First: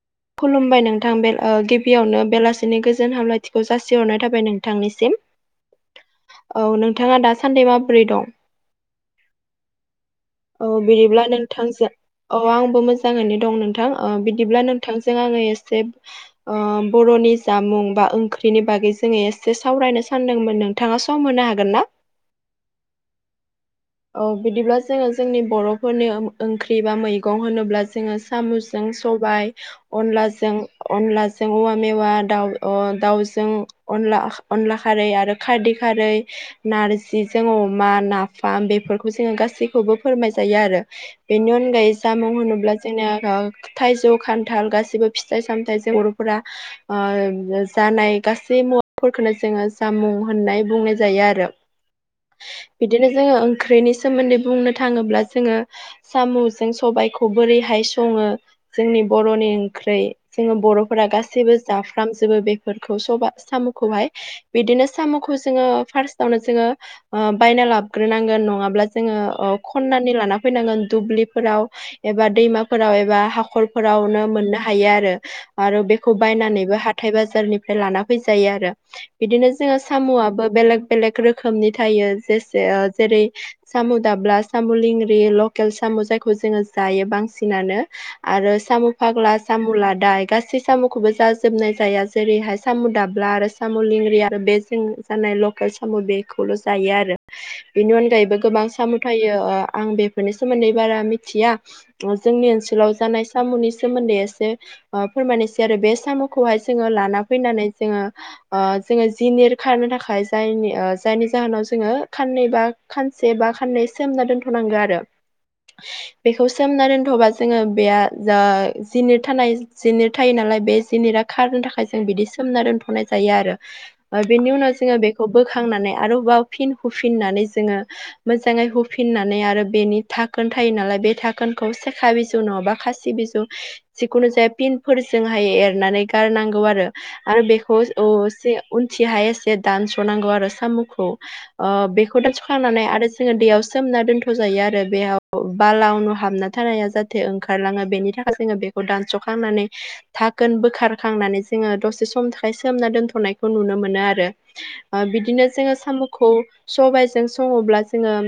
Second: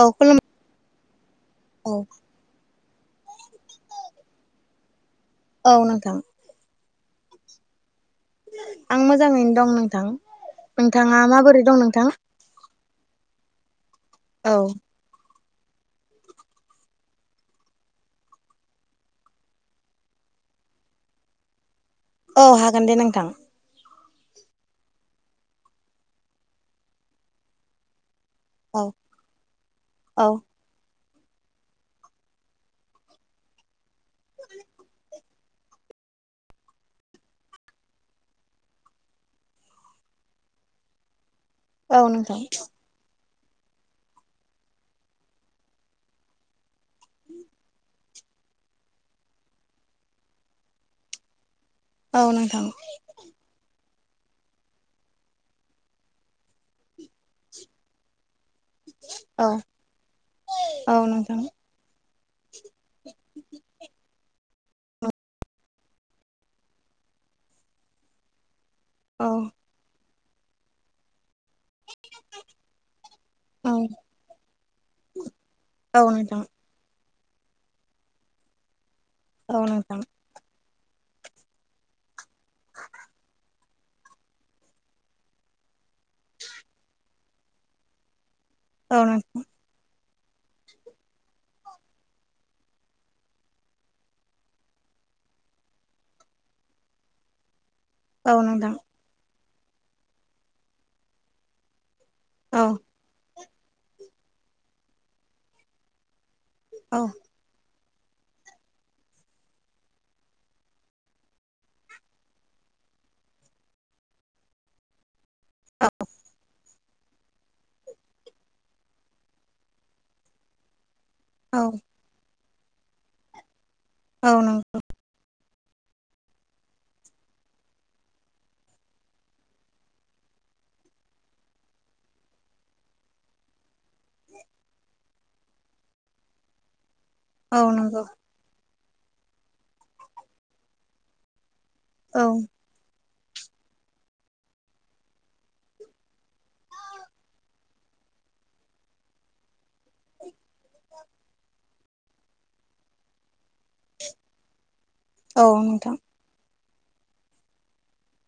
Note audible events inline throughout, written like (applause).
औ खुलुम खुलुमबाय नोंथां बे ओ औ गिबियावनो बेलासिनि गोजोन हामलायथिखौ जासिहरनाय थाबाय नोंथांनिसिम। औ नोंथां। औ नोंथाङा दासान्दि माबोरै दं? आं मोजाङैनो दं नोंथां। नोंथाङा माबोरै दं नोंथां? अ' आंबो मोजाङैनो दं नोंथां। ओ औ बिदिब्ला नोंथांजों आङो एसे ओ बर'नि जामुं बा ओंख्रिनि बागै जोङो एसे सावरायनो सानदोंमोन नों नोंथाङा सम होनो हागोन ना? औ हागोन दे नोंथां। औ बिदिब्ला जोङो जोंनि बर'फोरनि ओंख्रि बा मैगं होनोब्ला जोङो सामुजों औ सबाय औ अनलाजों अनलाजों औवा मेवा दाउजों अनला खारै आरो खारदै खारै नार्जिजों अमा, नाफाम बेफोरखौ जोङो गासैखौबो फोरमाय जायो आरो। बेनि अनगायै औ जामुं नोंथां होनोब्ला जोंनिया थाइजौ खान थाल गासिबो फिथाइ सामथाइजों बर'फोरा ओ जानाय गासै मुवाफोरखौनो जोङो जामुं होननाय बुंनाय जायो आरो। औ नोंथां। बिदिनो जोङो ओंख्रिनि सोमोन्दै बुंनो थाङोब्ला जोङो साम'जों सबायखौ बोरैहाय सङो जोंनि औ बर'नि ओंख्रै जोङो औ बर'फोरा नोंथां गासैबो जाफ्रामजोबो बेफोरखौ सबा साम'खौहाय बिदिनो साम'खौ जोङो फार्स्टावनो जोङो बायना लाबोग्रोनांगोन नङाब्ला जोङो औ ओ खननानै लाना फैनांगोन दुब्लिफोराव एबा दैमाफोराव एबा हाखर औ फोरावनो मोननो हायो आरो आरो औ बेखौ नोंथां बायनानैबो हा हाथाइ बाजारनिफ्राय लाना फैजायो आरो बिदिनो औ जोङो नोंथां साम'आबो बेलेग बेलेग रोखोमनि थायो जेसे ओ जेरै सामु' दाब्ला सामु' लेंग्रि लकेल साम' जायखौ जोङो जायो बांसिनानो। आरो सामु औ नों फाग्लास सामु' लादाय गासै सामु'खौबो जाजोबनाय जाया जेरैहाय सामु' दाब्ला आरो सामु' लेंंग्रि आरो बे जों जानाय लकेल सामु' बेखौल' जायो आरो। बेनि अनगायैबो औ गोबां नोंथां सामु थायो ओ आं बेफोरनि सोमोन्दै बारा मिथिया। ओ जोंनि औ ओनसोलाव जानाय सामु'नि सोमोन्दै एसे ओ फोरमायनोसै आरो बे सामु'खौहाय जोङो औ लाना फैनानै जोङो ओ जोङो जिनिर खारनो थाखाय जायनि ओ जायनि जाहोनाव जोङो खाननै बा खानसे बा खाननै सोमना दोनथ'नांगो आरो। बेखौ सोमना दोनथ'बा जोङो बेया जा जिनिर थानाय जिनिर थायो नालाय बे जिनिरा खारनो औ थाखाय बिदि सोमना दोनथ'नाय जायो आरो ओ औ बेनि नों उनाव जोङो बेखौ बोखांनानै आरोबाव फिन हुफिननानै जोङो मोजाङै हुफिननानै आरो बेनि थाखोन थायो नालाय बे थाखोनखौ सेखा बिजौ नङाबा खासि सिबिजु जिखुनु जाया पिनफोरजोंहाय एरनानै गारनांगौ आरो। आरो औ बेखौ नंगौ अ से उनथि हाय एसे दानस'नांगौ आरो सामु'खौ ओ बेखौ औ दानस'खांनानै आरो जोङो दैयाव सोमना दोनथ' जायो आरो बेयाव बाला उनु' हाबना थानाया जाहाथे ओंखारलाङो। बेनि थाखाय जोङो बेखौ दानस'खांनानै थाखोन बोखारखांनानै जोङो दसे सम सोमना दोनथ'नायखौ नुनो मोनो आरो ओ औ बिदिनो जोङो नोंथां सामु' खौ सबायजों सङोब्ला जोङो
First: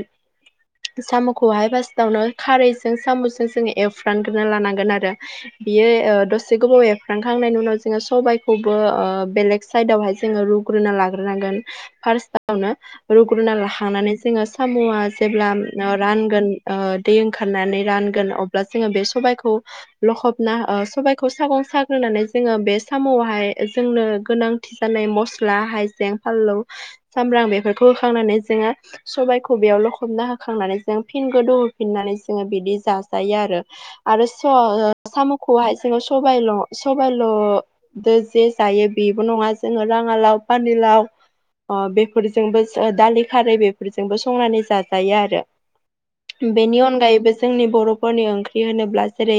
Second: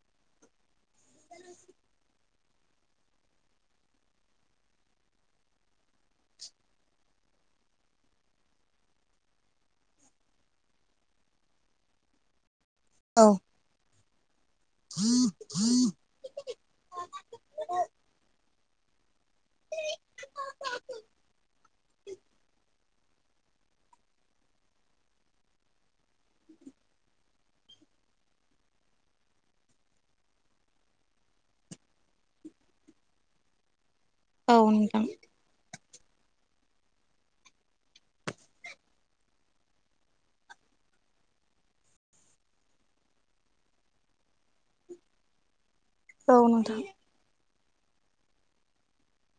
सामु'खौहाय फास्टावनो खारैजों सामु'जों जोङो एवफ्रानग्रोना लानांगोन आरो। बियो ओ दसे गोबाव एरफ्रांखांनायनि उनाव जोङो सबायखौबो ओ बेलेग साइदावहाय जोङो रुग्रोना लाग्रोनांगोन फार्स्ट आवनो औ रुग्रुना लाखांनानै जोङो सामु'आ जेब्ला ओ रानगोन ओ दै ओंखारनानै रानगोन अब्ला जोङो बे सबायखौ लखबना ओ सबायखौ सागं साग्रोनानै जोङो बे साम'आवहाय जोंनो गोनां थि जानाय मस्ला हाइजें फानलौ सामब्राम बेफोरखौ होखांनानै जोङो सबायखौ बेयाव लखबना होखांनानै जों फिन गोदौहोफिननानै जोङो बिदि जाजायो आरो। आरो स औ नोंथां सामु'खौहाय जोङो सबायल' सबायल' दो जे जायो बेबो नङा जोङो राङालाव फानिलाव ओ बेफोरजोंबो दालि खारै बेफोरजोंबो संनानै जाजायो आरो। औ बेनि नोंथां अनगायैबो जोंनि बर'फोरनि ओंख्रि होनोब्ला जेरै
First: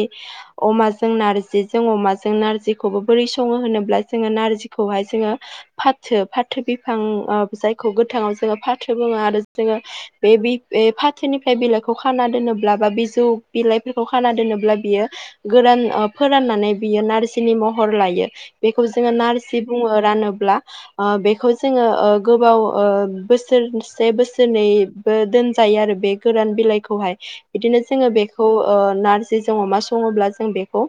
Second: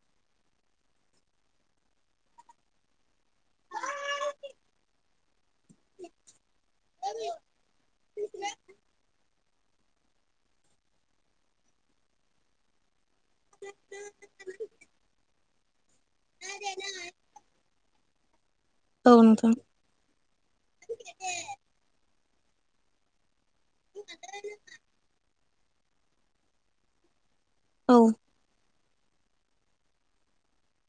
अमाजों नारजिजों अमाजों नारजिखौबो बोरै सङो होनोब्ला जोङो नारजिखौहाय जोङो फाथो फाथो बिफां ओ जायखौ गोथाङाव जोङो फाथो बुङो आरो। जोङो बे बि बे फाथोनिफ्राय बिलाइखौ खाना दोनोब्ला बा बिजौ बिलाइफोरखौ खाना दोनोब्ला बियो गोरान ओ फोराननानै बेयो नारजिनि महर लायो बेखौ जोङो औ नोंथां नारजि बुङो रानोब्ला ओ बेखौ जोङो ओ गोबाव ओ बोस सोरसे बोसोरनैबो दोनजायो आरो बे गोरान बिलाइखौहाय। बिदिनो औ जोङो बेखौ ओ नारजिजों अमा सङोब्ला जों बेखौ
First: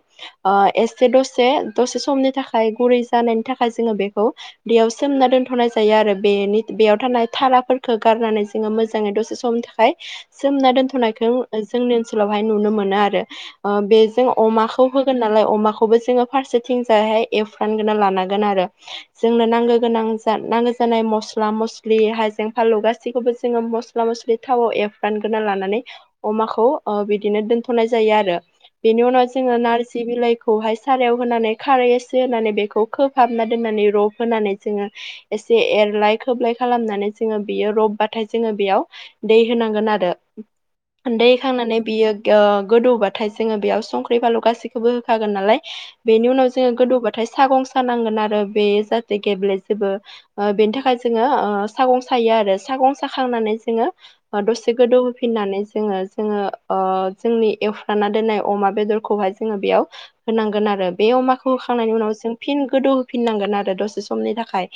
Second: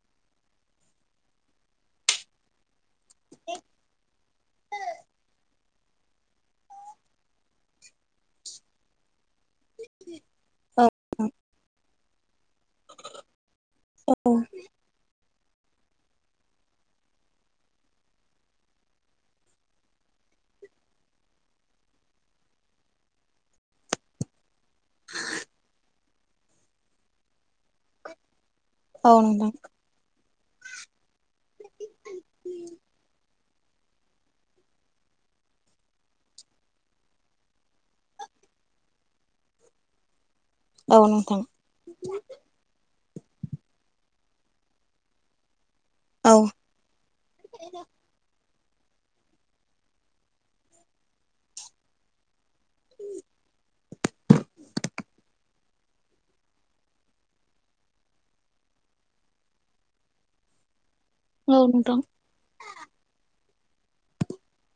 ओ एसे दसे दसे समनि थाखाय गुरै जानायनि थाखाय जोङो बेखौ दैयाव सोमना दोनथ'नाय जायो आरो बेनि बेयाव थानाय थालाफोरखौ गारनानै जोङो मोजाङै दसे समनि थाखाय सोमना औ दोनथ'नायखौ ओ जोंनि ओनसोलावहाय नुनो नो आरो ओ बेजों औ अमाखौ होगोन नालाय अमाखौबो जोङो फारसेथिंजायहाय एवफ्रानगोना लानांगोन आरो जोंनो नांगौ गोनां नांगौ जानाय मस्ला मस्लि हायजें फाललु गासैखौबो जोङो मस्ला मस्लि थावाव ऐवफ्रान ग्रोरना लानानै अमाखौ ओ बिदिनो दोन नाय जायो आरो, बेनि औ उनाव नोंथां जोङो नारजि बिलाइ खौहाय सारायाव होनानै खारै एसे होनानै बेखौ खोबहाबना दोननानै रब होनानै जोङो एसे एरलाय खोबलाय खालामनानै जोङो बेयो रबबाथाय जोङो बेयाव दै होनांगोन आरो औ नोंथां उन्दैखांनानै बियो ओ गोदौबाथाय जोङो बेयाव संख्रि फानलु गासैखौबो होखागोन नालाय औ बेनि उनाव जोङो गोदौबाथाय सागं सानांगोन आरो बे जाहाथे गेब्लेजोबो ओ बेनि थाखाय जोङो ओ सागं सायो आरो सागं साखांनानै जोङो दसे गोदौ होफिननानै जोङो जोङो ओ जोंनि एवफ्रानना दोननाय अमा बेदरखौहाय जोङो बेयाव होनांगोन आरो बे अमाखौ औ होखांनायनि नोंथां उनाव जों फिन गोदौ होफिननांगोन आरो दसे समनि थाखाय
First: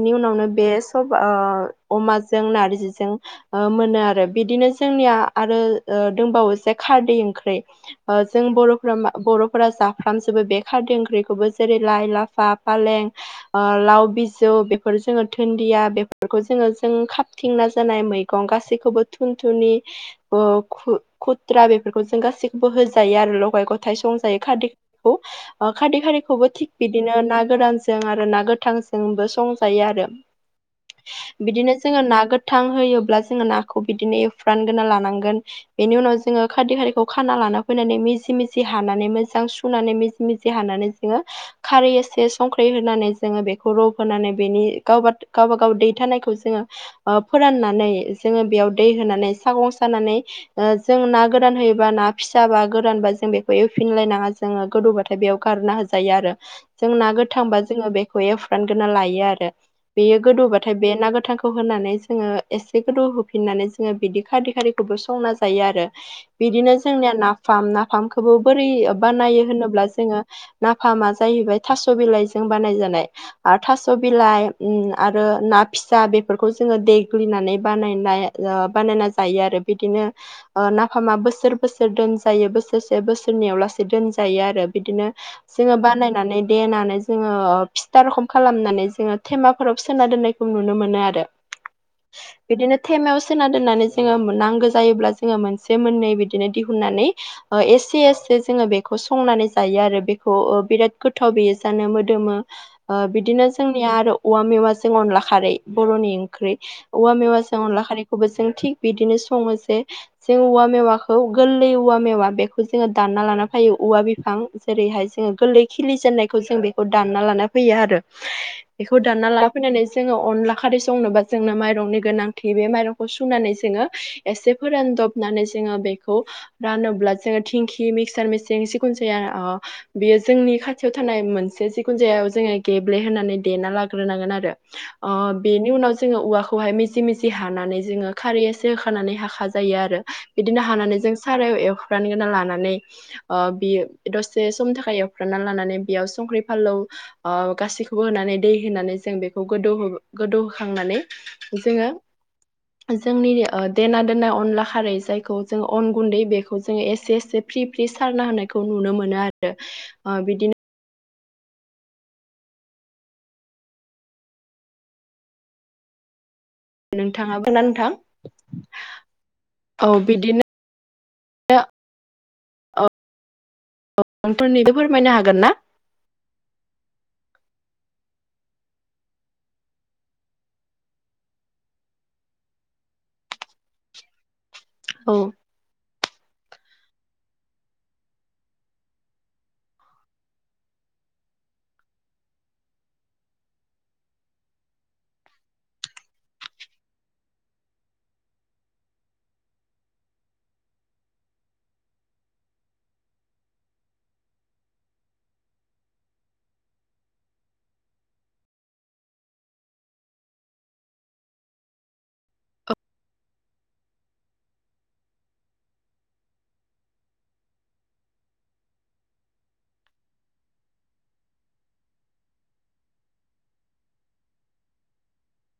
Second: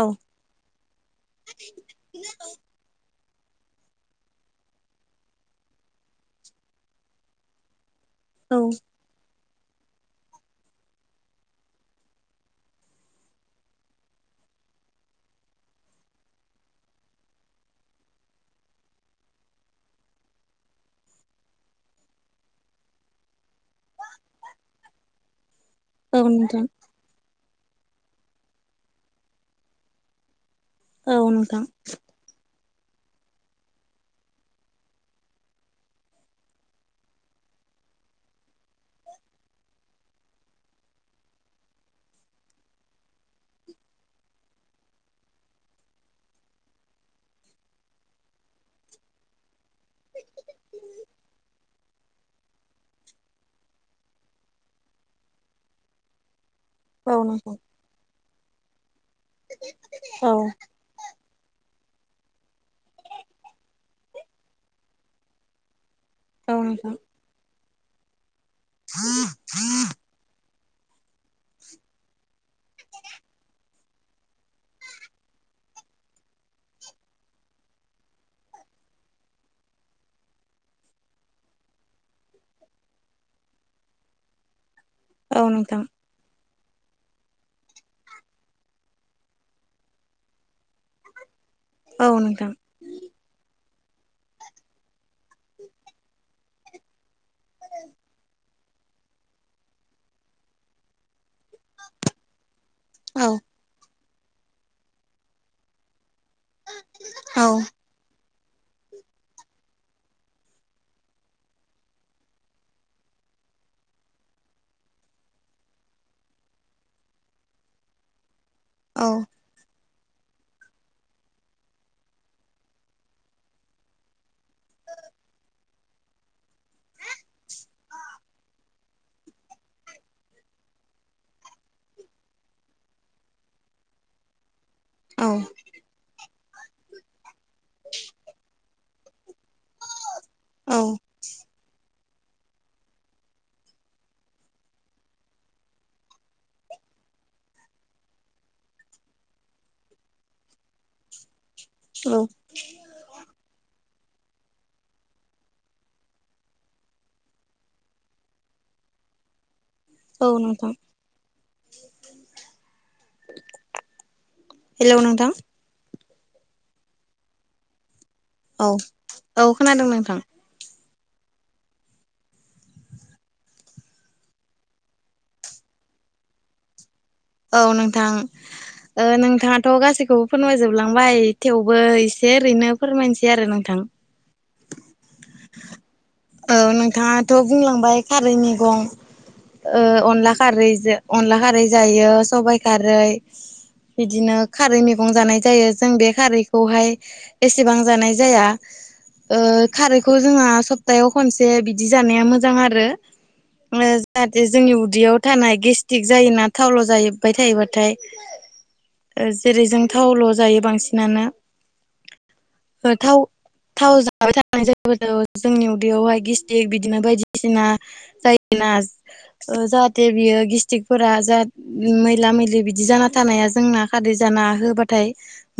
औ उनावनो बे सब ओ अमाजों नारजिजों मोनो आरो बिदिनो जोंनिया आरो दंबावो खारदै ओंख्रि जों औ बर'फोरा बर फा जाफ्रामजोबो बे खारद ओंख्रिखौबो जेरै लाइ, लाफा, फालें लाव बिजौ बेफोर जोङो दन्दिया बेफोरखौ जोङो जों थिंना जानाय मैगं गासैखौबो थुन थुनिु थ्रा बेफोरखौ जों गासैखौबो होजायो आरो लगाय गथायाइ संजायो खारदैखौ खारदै औ खाारिखौबो नोंथां थिग बिदिनो ना गोरानजों आरो ना गोथांजोंबो संजायो आरो औ नोंथां बिदिनो जोङो ना गो गोथां होयोब्ला जोङो नाखौ बिदिनो एवफ्रानगोना लानांगोन बेनि उनाव जों जोङो खारदै हारिखौ खाना लाना फैनानै मिजि मिजि हानानै मोजां सुनानै मिजि मिजि हानानै जोङो खारै एसे संख्रै होनानै जोङो बेखौ रब होनानै बेनि गावा गावबा गाव दैथानायखौ जोङो फोराननानै जोङो बेयाव दै होनानै सागं सानानै जों ना गोरान होयोबा ना फिसाबा गोरानबा जों बेखौ एवफिनलायनाङा जोङो गोदौबाथाय बेयाव गारना हो जायो आरो जों ना औ नोंथां गोथांबा जोङो बेखौ एवफ्रामग्रोना लायो आरो बेयो औ गोदौबथाय बे ना गोथांखौ होनानै जोङो एसे गोदौ होफिननानै जोङो बिदि खारदै खारिखौबो संना जायो आरो औ बिदिनो नोंथां जोंनिया नाफाम नाफखोबो बोरै बानायो होनोब्ला जोङो नाफामा जाहैबाय थास' बिलाइजों बानायजानाय। आरो थास' बिलाइ आरो ना फिसा बेफोरखौ जोङो देग्लिनानै बानायनाय बानायना जायो आरो बिदिनो नाफामा बोसोर बोसोर दोनजायो बोसोरसे बोसोरनैयाव लासे दोनजायो आरो बिदिनो औ जोङो नोंथां बानाय नानै देनानै जोङो फिथा रोखोम खालामनानै जोङो थेमाफोराव सोना दोननायखौ नुनो मोनो आरो। (unintelligible) औ नोंथां। बिदिनो थेमायाव सोना दोननानै जोङो नांगौ जायोब्ला जोङो मोनसे मोन्नै बिदिनो दिहुननानै एसे एसे जोङो बे संनानै जायो आरो बेखौ बिराद गोथाव बेयो जानो मोदोमो ओ औ बिदिनो जोंनिया आरो औवा मेवाजों अनला खारै बर'नि ओंख्रि औवा औ मेवाजों अनला खारै खौबो जों थिग बिदिनो सङो जे जों औवा मेवाखौ गोरलै औवा मेवा बेखौ जोङो दानना लाना फैयो औवा बिफां जेरैहाय जोङो गोरलै खिलिजेननायखौ जों बेखौ दानना लाना फैयो आरो बेखौ दानना ला ना फैनानै जोङो अनला खारै संनोबा जोंनो माइरंनि गोनांथि बे माइरंखौ सुनानै जोङो एसे फोरानदबनानै जोङो बेखौ रानोब्ला जोङो थिंखि मिक्सार मेसिन जिखुनु जाया बेयो जोंनि खाथियाव थानाय मोनसे जिखुनु जाया जोङो गेब्ले होनानै देना लाग्रोनांगोन आरो औ बेनि उनाव जोङो औवाखौहाय मिजि मिजि हानानै जोङो खारै एसे खानानै हाख जायो आरो बिदिनो औ हानानै जों सारायाव एवखान गोना लानानै ओ बियो दसे सम थाखाय एवफ्रानना लानानै बेयाव संख्रि फानलौ ओ गासैखौबो होनानै दै होनानै जों बेखौ गोदौ गोदौ होखांनानै जोङो औ जोंनि ओ देना दोनना अनला खारै जायखौ जों अन गुन्दै बेखौ जोङो एसे एसे फ्रि फ्रि सारना होनाय खौ नुनो मोनो आरो। औ नोंथां हेल' नोंथां। नोंथाङाबो ना नोंथां? औ औ खोनादों नोंथां। (inaudible) (unintelligible) फोरमायनो हागोन ना औ नोंथां ओ नोंथाङाथ' गासैखौबो फोरमायजोबलांबाय थेवबो एसे ओरैनो फोरमायनोसै आरो नोंथां औ औ नोंथाङाथ' बुंलांबाय खारै मैगं ओ अनला खारैजों अनला खारै जायो सबायाइ खारै बिदिनो खारै मैगं जानाय जायो जों बे खारैखौहाय एसेबां जानाय जाया ओ खारैखौ जोंहा सप्तायाव खनसे बिदि जानाया मोजां आरो। ओ जाहाथे जोंनि उदैयाव थानाय गेस्टिक जायोना थावल' जाहैबाय थायोबाथाय। (inaudible) ओ जेरै जों थावल' जायो बांसिनानो ओ थाव थाव जा माबाय थांनाय जायोाथ' जोंनि उदैयावहाय गिस्टिक बिदिनो बायदिसिना जायोना ओ जाहाथे बियो गेस्ट्रिकफोरा मैला मैलि बिदि जाना थानाया जोंना खारै जाना होबाथाय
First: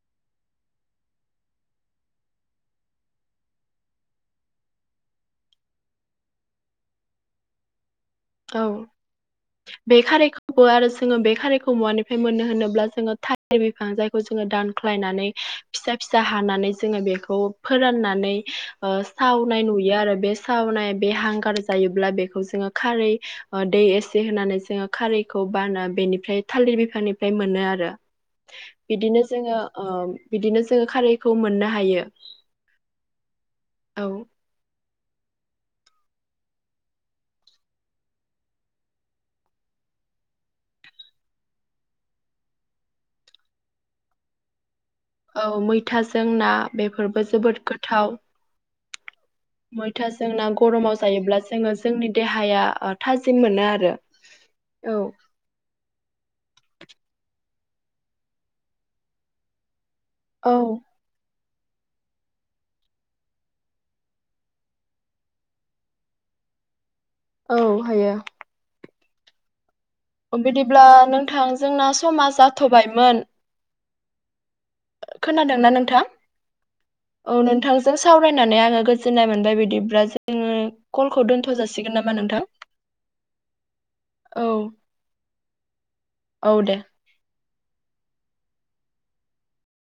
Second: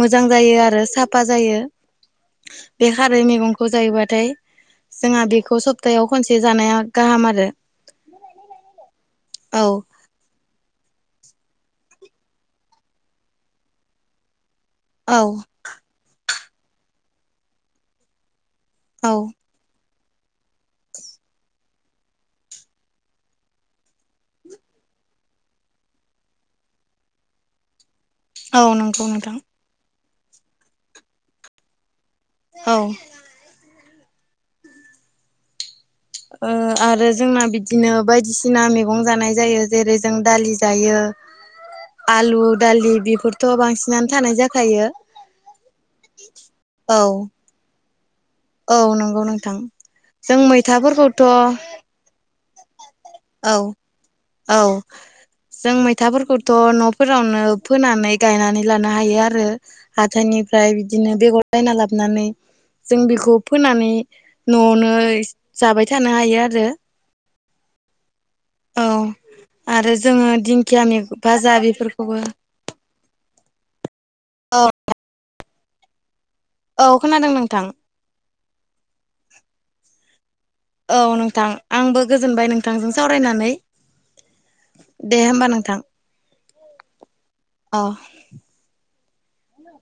मोजां जायो आरो साफा जायो बे खा रै मैगंखौ जायोबाथाय जोंहा बेखौ सप्तायाव खनसे जानाया गाहाम आरो। औ औ बे खारैखौबो आरो जोङो बे खारिखौ मवानिफ्राय मोननो होनोब्ला जोङो थालिर बिफां जायखौ जोङो औ दानख्लायनानै फिसा फिसा हानानै जोङो बेखौ फोराननानै ओ औ साव नाय नुयो आरो बे सावनाय बे हांगार जायोब्ला बेखौ जोङो खारै ओ दै एसे होनानै जोङो खारैखौ बाना बेनिफ्राय थालिर बिफांनिफ्राय मोनो आरो औ नंगौ बिदिनो नोंथां जोङो औ बिदिनो जोङो खारैखौ मोननो हायो। औ औ। ओ आरो जोंना बिदिनो बायदिसिना मैगं जानाय जायो जेरै जों दालि जायो। आलु, दालि बेफोरथ' बांसिनानो थानाय जाखायो। औ मैथाजों ना औ बेफोरबो जोबोद गोथाव औ नंगौ नों मैथा जों ना गरमाव जायोब्ला जोङो जोंनि देहाया थाजिम मोनो औ आरो औ। जों मैथाफोरखौथ' न'फोरावनो फोनानै गायनानै लानो हायो आरो औ हाथायनिफ्राय बिदिनो बेगर बायना लाबोनानै जों बेखौ फोनानै न'आवनो जाबाय थानो हायो आरो औ हायो। औ आरो जोङो दिंखिया मैगं भाजा बेफोरखौबो थबायमोन खोनादोंना नोंथां? औ नोंथां जों सावरायनानै आङो गोजोननाय मोनबाय। बिदिब्ला जोङो औ कलखौ नोंथां दोनथ' जासिगोन आंबो नामा नोंथां गोजोनबाय नोंथांजों सावरायनानै। दे होमबा नोंथां औ औ दे। अ।